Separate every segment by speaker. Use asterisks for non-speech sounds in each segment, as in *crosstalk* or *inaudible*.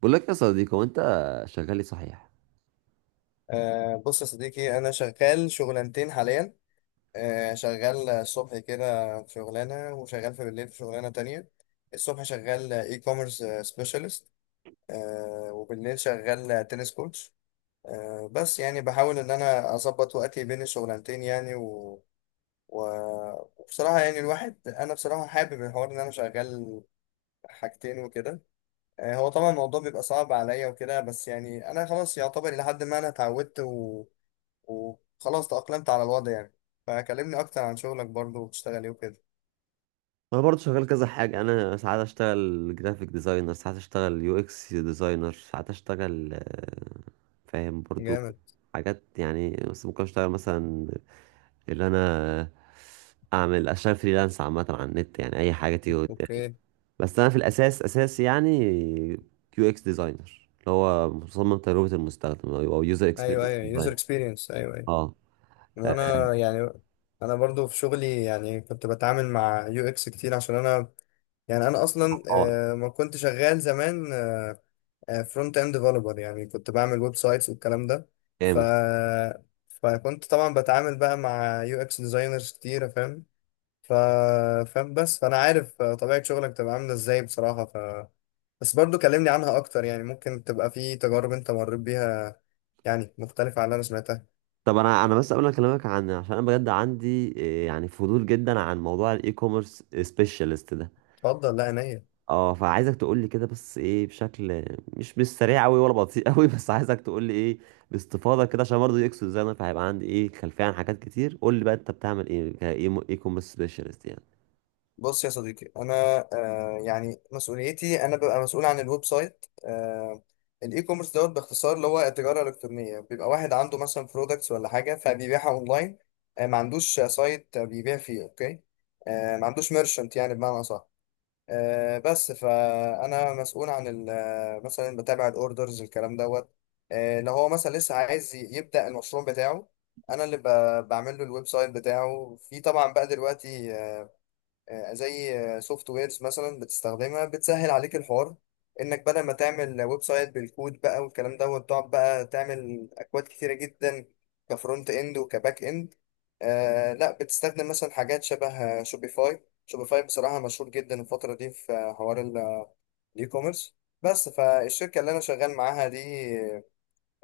Speaker 1: بقول لك يا صديقي، هو انت شغال ايه صحيح؟
Speaker 2: أه، بص يا صديقي، أنا شغال شغلانتين حاليا. شغال الصبح كده في شغلانة، وشغال بالليل في شغلانة تانية. الصبح شغال اي كوميرس سبيشالست، وبالليل شغال تنس كوتش. بس يعني بحاول إن أنا أظبط وقتي بين الشغلانتين يعني و... وبصراحة يعني الواحد، أنا بصراحة حابب الحوار إن أنا شغال حاجتين وكده. هو طبعا الموضوع بيبقى صعب عليا وكده، بس يعني أنا خلاص يعتبر إلى حد ما أنا اتعودت، وخلاص تأقلمت على الوضع يعني. فكلمني أكتر عن شغلك برضو، وبتشتغل إيه وكده.
Speaker 1: انا برضه شغال كذا حاجه. انا ساعات اشتغل جرافيك ديزاينر، ساعات اشتغل يو اكس ديزاينر، ساعات اشتغل فاهم برضه.
Speaker 2: جامد.
Speaker 1: حاجات يعني، بس ممكن اشتغل مثلا اللي انا اعمل اشتغل فريلانس عامه على النت، يعني اي حاجه تيجي قدامي.
Speaker 2: اوكي.
Speaker 1: بس انا في الاساس اساسي يعني يو اكس ديزاينر، اللي هو مصمم تجربه المستخدم او يوزر
Speaker 2: ايوه
Speaker 1: اكسبيرينس
Speaker 2: ايوه، يوزر
Speaker 1: ديزاينر.
Speaker 2: اكسبيرينس، ايوه ايوه.
Speaker 1: اه
Speaker 2: وانا يعني انا برضو في شغلي، يعني كنت بتعامل مع يو اكس كتير عشان انا، يعني انا اصلا
Speaker 1: اه.
Speaker 2: ما كنت شغال زمان فرونت اند ديفلوبر، يعني كنت بعمل ويب سايتس والكلام ده. ف
Speaker 1: جامد.
Speaker 2: فكنت طبعا بتعامل بقى مع يو اكس ديزاينرز كتير، فاهم. ف فاهم، بس فانا عارف طبيعة شغلك تبقى عاملة ازاي بصراحة. بس برضو كلمني عنها اكتر، يعني ممكن تبقى في تجارب انت مريت بيها يعني مختلفة عن اللي انا سمعتها.
Speaker 1: طب انا، بس قبل ما اكلمك عن، عشان انا بجد عندي يعني فضول جدا عن موضوع الاي كوميرس سبيشالست ده.
Speaker 2: اتفضل، لا عينيا.
Speaker 1: اه، فعايزك تقول لي كده، بس ايه بشكل مش سريع قوي ولا بطيء قوي *laughs* بس عايزك تقول لي ايه باستفاضه كده، عشان برضه يكسر زي انا، فهيبقى عندي ايه خلفيه عن حاجات كتير. قول لي بقى انت بتعمل ايه كاي كوميرس سبيشالست يعني.
Speaker 2: بص يا صديقي انا، يعني مسؤوليتي، انا ببقى مسؤول عن الويب سايت. الاي كوميرس دوت باختصار، اللي هو التجاره الالكترونيه، بيبقى واحد عنده مثلا برودكتس ولا حاجه فبيبيعها اونلاين. ما عندوش سايت بيبيع فيه، اوكي. ما عندوش ميرشنت يعني، بمعنى صح. بس فانا مسؤول عن مثلا بتابع الاوردرز الكلام دوت. لو هو مثلا لسه عايز يبدا المشروع بتاعه، انا اللي بعمل له الويب سايت بتاعه. في طبعا بقى دلوقتي زي سوفت ويرز مثلا بتستخدمها بتسهل عليك الحوار، انك بدل ما تعمل ويب سايت بالكود بقى والكلام ده، وتقعد بقى تعمل اكواد كتيره جدا كفرونت اند وكباك اند. آه، لا، بتستخدم مثلا حاجات شبه شوبيفاي. شوبيفاي بصراحه مشهور جدا الفتره دي في حوار الاي كوميرس. بس فالشركه اللي انا شغال معاها دي،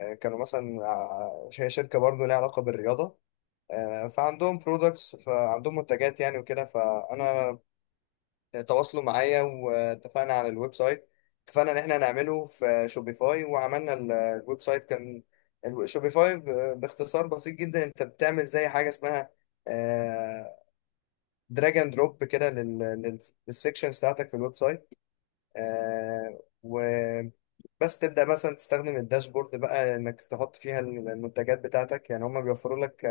Speaker 2: كانوا مثلا هي شركه برضه ليها علاقه بالرياضه. فعندهم برودكتس، فعندهم منتجات يعني وكده، فانا تواصلوا معايا واتفقنا على الويب سايت. اتفقنا ان احنا هنعمله في شوبيفاي، وعملنا الويب سايت. كان شوبيفاي باختصار بسيط جدا، انت بتعمل زي حاجه اسمها دراج اند دروب كده للسكشن بتاعتك في الويب سايت. آه، و بس تبدأ مثلا تستخدم الداشبورد بقى انك تحط فيها المنتجات بتاعتك، يعني هم بيوفروا لك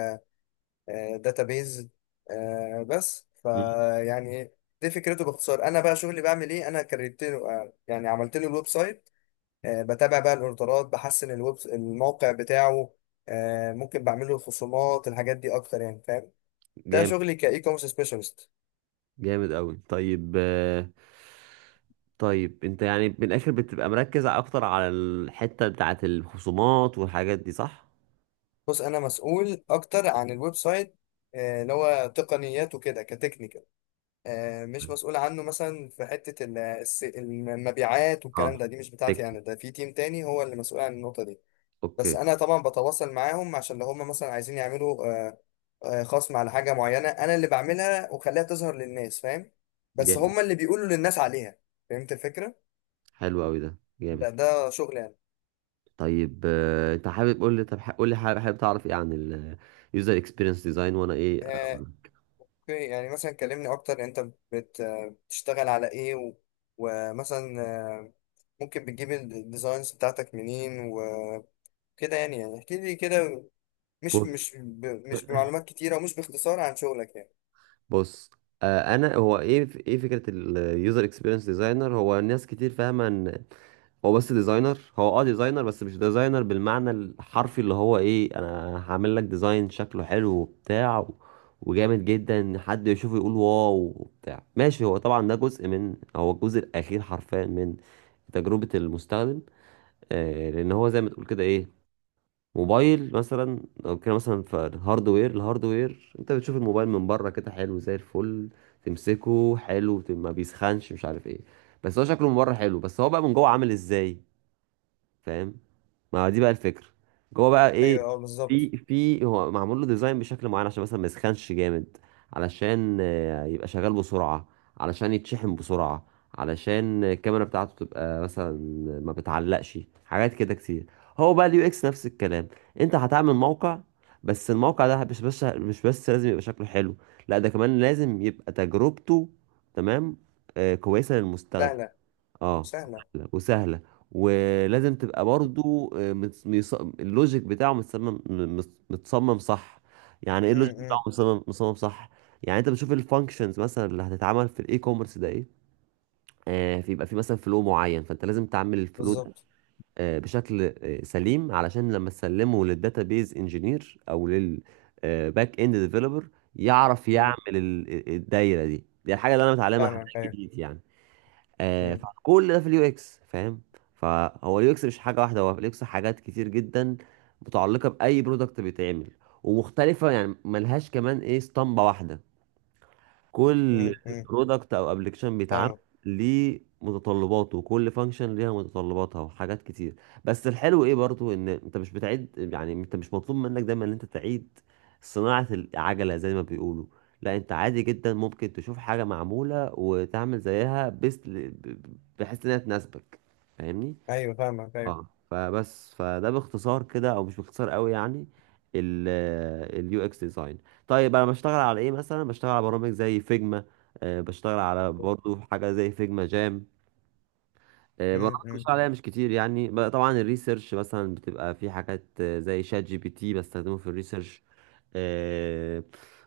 Speaker 2: داتابيز. بس
Speaker 1: مم،
Speaker 2: فيعني دي فكرته باختصار. انا بقى شغلي بعمل ايه، انا كريت له، يعني عملت له الويب سايت. بتابع بقى الاوردرات، بحسن الموقع بتاعه. ممكن بعمل له خصومات، الحاجات دي اكتر يعني، فاهم. ده
Speaker 1: جامد.
Speaker 2: شغلي كاي كوميرس سبيشالست.
Speaker 1: جامد قوي، طيب طيب انت يعني من الاخر بتبقى مركز اكتر على الحته بتاعت الخصومات والحاجات دي، صح؟
Speaker 2: بص، انا مسؤول اكتر عن الويب سايت، اللي هو تقنيات وكده، كتكنيكال. مش مسؤول عنه مثلا في حتة المبيعات والكلام
Speaker 1: اه،
Speaker 2: ده، دي مش بتاعتي انا. ده في تيم تاني هو اللي مسؤول عن النقطة دي. بس
Speaker 1: اوكي.
Speaker 2: انا طبعا بتواصل معاهم عشان لو هم مثلا عايزين يعملوا خصم على حاجه معينه، انا اللي بعملها وخليها تظهر للناس، فاهم. بس
Speaker 1: جامد.
Speaker 2: هم اللي بيقولوا للناس عليها. فهمت الفكره.
Speaker 1: حلو قوي، ده جامد.
Speaker 2: ده شغل يعني.
Speaker 1: طيب انت حابب قول لي، طب قول لي حابب، حابب تعرف ايه عن اليوزر اكسبيرينس ديزاين وانا ايه أقول
Speaker 2: آه،
Speaker 1: لك.
Speaker 2: اوكي، يعني مثلا كلمني اكتر. انت بتشتغل على ايه ومثلا، آه، ممكن بتجيب الديزاينز بتاعتك منين وكده. يعني احكي لي كده، مش
Speaker 1: بص
Speaker 2: مش ب- مش بمعلومات كتيره، ومش باختصار عن شغلك يعني.
Speaker 1: بص انا هو ايه، ايه فكره اليوزر اكسبيرينس ديزاينر؟ هو ناس كتير فاهمه ان هو بس ديزاينر، هو اه ديزاينر، بس مش ديزاينر بالمعنى الحرفي اللي هو ايه، انا هعمل لك ديزاين شكله حلو وبتاع وجامد جدا ان حد يشوفه يقول واو وبتاع، ماشي. هو طبعا ده جزء من، هو الجزء الاخير حرفيا من تجربة المستخدم. آه، لان هو زي ما تقول كده ايه، موبايل مثلا لو كده مثلا في الهاردوير، الهاردوير انت بتشوف الموبايل من بره كده حلو زي الفل، تمسكه حلو، ما بيسخنش، مش عارف ايه. بس هو شكله من بره حلو، بس هو بقى من جوه عامل ازاي؟ فاهم؟ ما هو دي بقى الفكره. جوه بقى ايه؟
Speaker 2: ايوه اه، بالظبط.
Speaker 1: في هو معمول له ديزاين بشكل معين، عشان مثلا ما يسخنش جامد، علشان يبقى شغال بسرعه، علشان يتشحن بسرعه، علشان الكاميرا بتاعته تبقى مثلا ما بتعلقش، حاجات كده كتير. هو بقى اليو اكس نفس الكلام. انت هتعمل موقع، بس الموقع ده مش بس لازم يبقى شكله حلو، لا ده كمان لازم يبقى تجربته، تمام، آه كويسه للمستخدم.
Speaker 2: سهله
Speaker 1: اه.
Speaker 2: وسهله.
Speaker 1: سهلة وسهلة. ولازم تبقى برضو اللوجيك بتاعه متصمم، متصمم صح. يعني ايه
Speaker 2: م-
Speaker 1: اللوجيك بتاعه
Speaker 2: م.
Speaker 1: متصمم، متصمم صح؟ يعني انت بتشوف الفانكشنز مثلا اللي هتتعمل في الاي كوميرس ده ايه، آه فيبقى في مثلا فلو معين، فانت لازم تعمل الفلو ده
Speaker 2: بالظبط.
Speaker 1: آه بشكل آه سليم، علشان لما تسلمه للداتابيز انجينير او للباك اند ديفلوبر يعرف يعمل
Speaker 2: مم.
Speaker 1: الدايره دي. دي الحاجه اللي انا متعلمها، حاجات
Speaker 2: فاهمك ايوه.
Speaker 1: جديد يعني.
Speaker 2: مم.
Speaker 1: فكل ده في اليو اكس، فاهم. فهو اليو اكس مش حاجه واحده، هو اليو اكس حاجات كتير جدا متعلقه باي برودكت بيتعمل، ومختلفه يعني ملهاش كمان ايه اسطمبه واحده. كل
Speaker 2: مم. مم.
Speaker 1: برودكت او ابلكيشن بيتعمل
Speaker 2: فاهمك
Speaker 1: ليه متطلباته، وكل فانكشن ليها متطلباتها وحاجات كتير. بس الحلو ايه برضو، ان انت مش بتعيد. يعني انت مش مطلوب منك دايما ان انت تعيد صناعة العجلة زي ما بيقولوا. لا، انت عادي جدا ممكن تشوف حاجة معمولة وتعمل زيها بس، بحيث انها تناسبك. فاهمني؟
Speaker 2: ايوه. فاهمك
Speaker 1: اه،
Speaker 2: ايوه.
Speaker 1: فده باختصار كده، او مش باختصار قوي يعني، اليو اكس ديزاين. طيب انا بشتغل على ايه؟ مثلا بشتغل على برامج زي فيجما، بشتغل على برضو حاجه زي فيجما جام. برامج
Speaker 2: مم. مم.
Speaker 1: بشتغل عليها مش كتير يعني. طبعا الريسيرش مثلا بتبقى في حاجات زي شات جي بي تي، بستخدمه في الريسيرش. آه،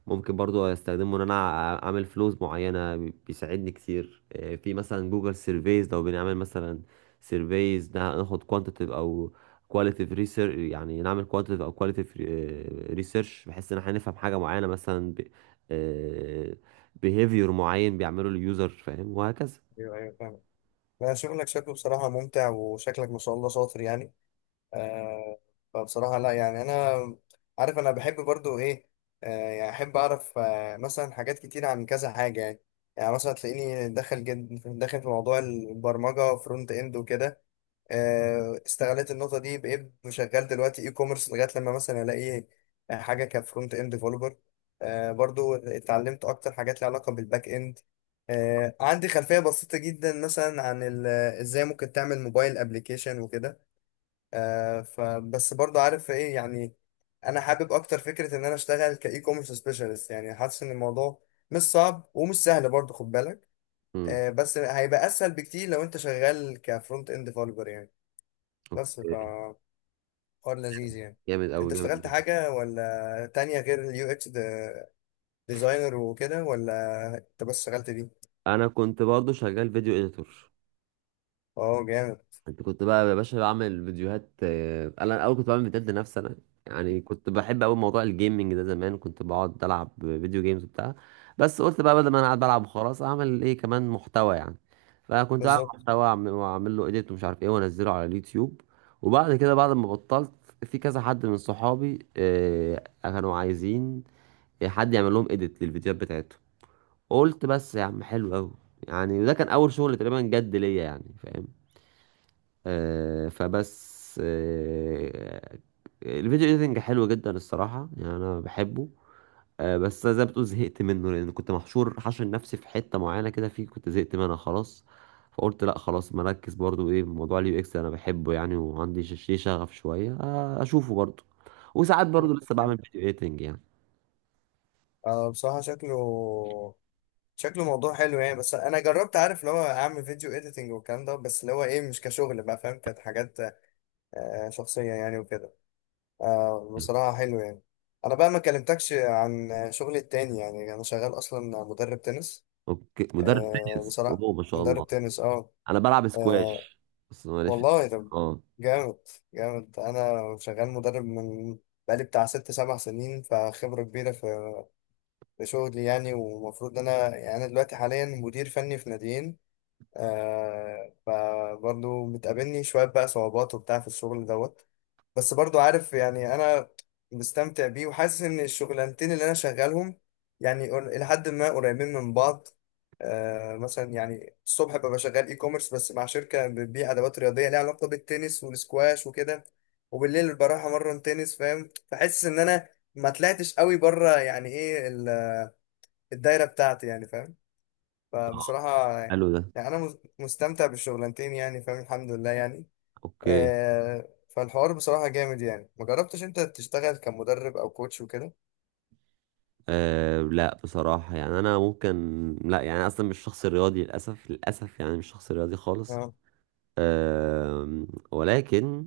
Speaker 1: ممكن برضو استخدمه ان انا اعمل فلوز معينة، بيساعدني كتير في مثلا جوجل سيرفيز. لو بنعمل مثلا سيرفيز، ناخد كوانتيتيف او كواليتيف ريسيرش، يعني نعمل كوانتيتيف او كواليتيف ريسيرش بحيث ان احنا نفهم حاجة معينة، مثلا بيهيفير معين بيعمله اليوزر، فاهم، وهكذا.
Speaker 2: ايوه ايوه، فاهمك. لا، شغلك شكله بصراحة ممتع، وشكلك ما شاء الله شاطر يعني. آه فبصراحة لا، يعني انا عارف انا بحب برضو ايه. يعني احب اعرف مثلا حاجات كتير عن كذا حاجة يعني. يعني مثلا تلاقيني داخل جد داخل في موضوع البرمجة فرونت اند وكده. استغلت النقطه دي بقيت شغال دلوقتي اي كوميرس، لغايه لما مثلا الاقي حاجه كفرونت اند ديفلوبر. برضو اتعلمت اكتر حاجات ليها علاقه بالباك اند. عندي خلفيه بسيطه جدا مثلا عن ازاي ممكن تعمل موبايل ابلكيشن وكده. فبس برضو عارف ايه يعني، انا حابب اكتر فكره ان انا اشتغل كاي كوميرس سبيشالست، يعني حاسس ان الموضوع مش صعب ومش سهل برضو، خد بالك. بس هيبقى اسهل بكتير لو انت شغال كفرونت اند ديفلوبر يعني. بس ف
Speaker 1: مم.
Speaker 2: حوار لذيذ يعني.
Speaker 1: جامد
Speaker 2: انت
Speaker 1: أوي، جامد
Speaker 2: اشتغلت
Speaker 1: أوي.
Speaker 2: حاجة ولا تانية غير اليو اكس ديزاينر وكده، ولا انت بس اشتغلت دي؟
Speaker 1: أنا كنت برضو شغال فيديو إديتور.
Speaker 2: اه جامد.
Speaker 1: أنت كنت بقى يا باشا بعمل فيديوهات أنا الأول كنت بعمل فيديوهات لنفسي أنا، يعني كنت بحب أوي موضوع الجيمنج ده. زمان كنت بقعد ألعب فيديو جيمز وبتاع، بس قلت بقى بدل ما أنا قاعد بلعب وخلاص، أعمل إيه كمان محتوى يعني. فكنت بعمل
Speaker 2: بالظبط.
Speaker 1: محتوى وأعمل، وأعمل له إديت ومش عارف إيه وأنزله على اليوتيوب. وبعد كده بعد ما بطلت، في كذا حد من صحابي كانوا عايزين حد يعمل لهم إديت للفيديوهات بتاعتهم. قلت بس يا عم حلو قوي يعني. وده كان اول شغل تقريبا جد ليا، يعني فاهم. آه، فبس آه الفيديو ايديتنج حلو جدا الصراحه، يعني انا بحبه. آه بس زي ما بتقول زهقت منه، لان كنت محشور حاشر نفسي في حته معينه كده، فيه كنت زهقت منها خلاص. فقلت لا خلاص، مركز برضو ايه موضوع اليو اكس، انا بحبه يعني وعندي ليه شغف شويه آه، اشوفه برضو. وساعات برضو لسه
Speaker 2: جامد.
Speaker 1: بعمل فيديو ايديتنج يعني.
Speaker 2: اه بصراحة، شكله موضوع حلو يعني. بس انا جربت، عارف اللي هو اعمل فيديو اديتنج والكلام ده، بس اللي هو ايه، مش كشغل بقى فاهم. كانت حاجات شخصية يعني وكده. آه،
Speaker 1: م.
Speaker 2: بصراحة حلو يعني. انا بقى ما كلمتكش عن شغلي التاني، يعني انا شغال اصلا مدرب تنس.
Speaker 1: اوكي، مدرب
Speaker 2: آه،
Speaker 1: تنس،
Speaker 2: بصراحة
Speaker 1: اوه ما شاء الله.
Speaker 2: مدرب تنس، اه.
Speaker 1: انا بلعب
Speaker 2: آه.
Speaker 1: سكواش بس ماليش في.
Speaker 2: والله، ده
Speaker 1: اه،
Speaker 2: جامد. جامد، انا شغال مدرب من، بقالي بتاع 6 7 سنين، فخبرة كبيرة في شغلي يعني. ومفروض إن انا، يعني انا دلوقتي حاليا مدير فني في ناديين. فبرضه بتقابلني شوية بقى صعوبات وبتاع في الشغل دوت. بس برضو عارف يعني انا مستمتع بيه، وحاسس ان الشغلانتين اللي انا شغالهم يعني لحد ما قريبين من بعض. مثلا يعني الصبح ببقى شغال اي كوميرس، بس مع شركه بتبيع ادوات رياضيه ليها علاقه بالتنس والسكواش وكده، وبالليل بروح امرن تنس، فاهم. فحاسس ان انا ما طلعتش قوي بره، يعني ايه الدايره بتاعتي يعني، فاهم.
Speaker 1: طبعا.
Speaker 2: فبصراحه
Speaker 1: حلو ده.
Speaker 2: يعني انا مستمتع بالشغلانتين، يعني فاهم، الحمد لله يعني.
Speaker 1: اوكي.
Speaker 2: فالحوار بصراحة جامد يعني. ما جربتش انت تشتغل كمدرب او كوتش وكده؟
Speaker 1: آه لا بصراحة يعني انا ممكن، لا يعني أنا اصلا مش شخص رياضي للاسف، للاسف يعني مش شخص رياضي خالص.
Speaker 2: اه.
Speaker 1: آه، ولكن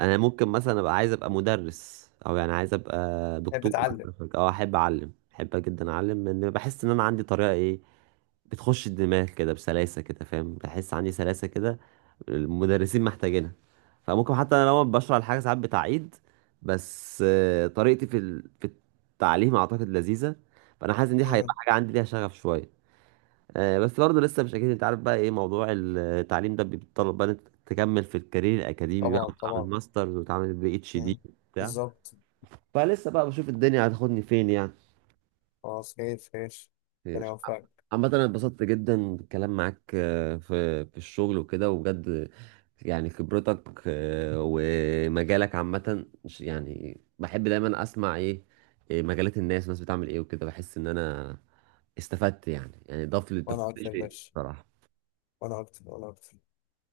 Speaker 1: انا ممكن مثلا ابقى عايز ابقى مدرس، او يعني عايز ابقى
Speaker 2: تحب
Speaker 1: دكتور
Speaker 2: تعلم.
Speaker 1: مثلا، او احب اعلم، احب جدا اعلم، لان بحس ان انا عندي طريقة ايه، بتخش الدماغ كده بسلاسة كده، فاهم، بحس عندي سلاسة كده المدرسين محتاجينها. فممكن حتى انا لو بشرح الحاجة ساعات بتعيد، بس طريقتي في في التعليم اعتقد لذيذة. فانا حاسس ان دي هيبقى
Speaker 2: امم.
Speaker 1: حاجة عندي ليها شغف شوية. بس برضه لسه مش اكيد، انت عارف بقى ايه موضوع التعليم ده بيتطلب بقى إن أنت تكمل في الكارير الاكاديمي بقى،
Speaker 2: طبعا
Speaker 1: وتعمل
Speaker 2: طبعا.
Speaker 1: ماسترز وتعمل بي اتش دي
Speaker 2: امم.
Speaker 1: بتاع.
Speaker 2: بالظبط.
Speaker 1: فلسه بقى بشوف الدنيا هتاخدني فين يعني.
Speaker 2: خلاص، خير خير. ربنا
Speaker 1: خير.
Speaker 2: يوفقك.
Speaker 1: عامة أنا اتبسطت جدا بالكلام معاك في في الشغل وكده، وبجد يعني خبرتك ومجالك عامة يعني بحب دايما أسمع إيه مجالات الناس، الناس بتعمل إيه وكده. بحس إن أنا استفدت يعني، يعني ضاف لي، ضفت
Speaker 2: وانا
Speaker 1: لي
Speaker 2: اكتر يا
Speaker 1: شيء
Speaker 2: باشا.
Speaker 1: بصراحة.
Speaker 2: وانا اكتر وانا اكتر.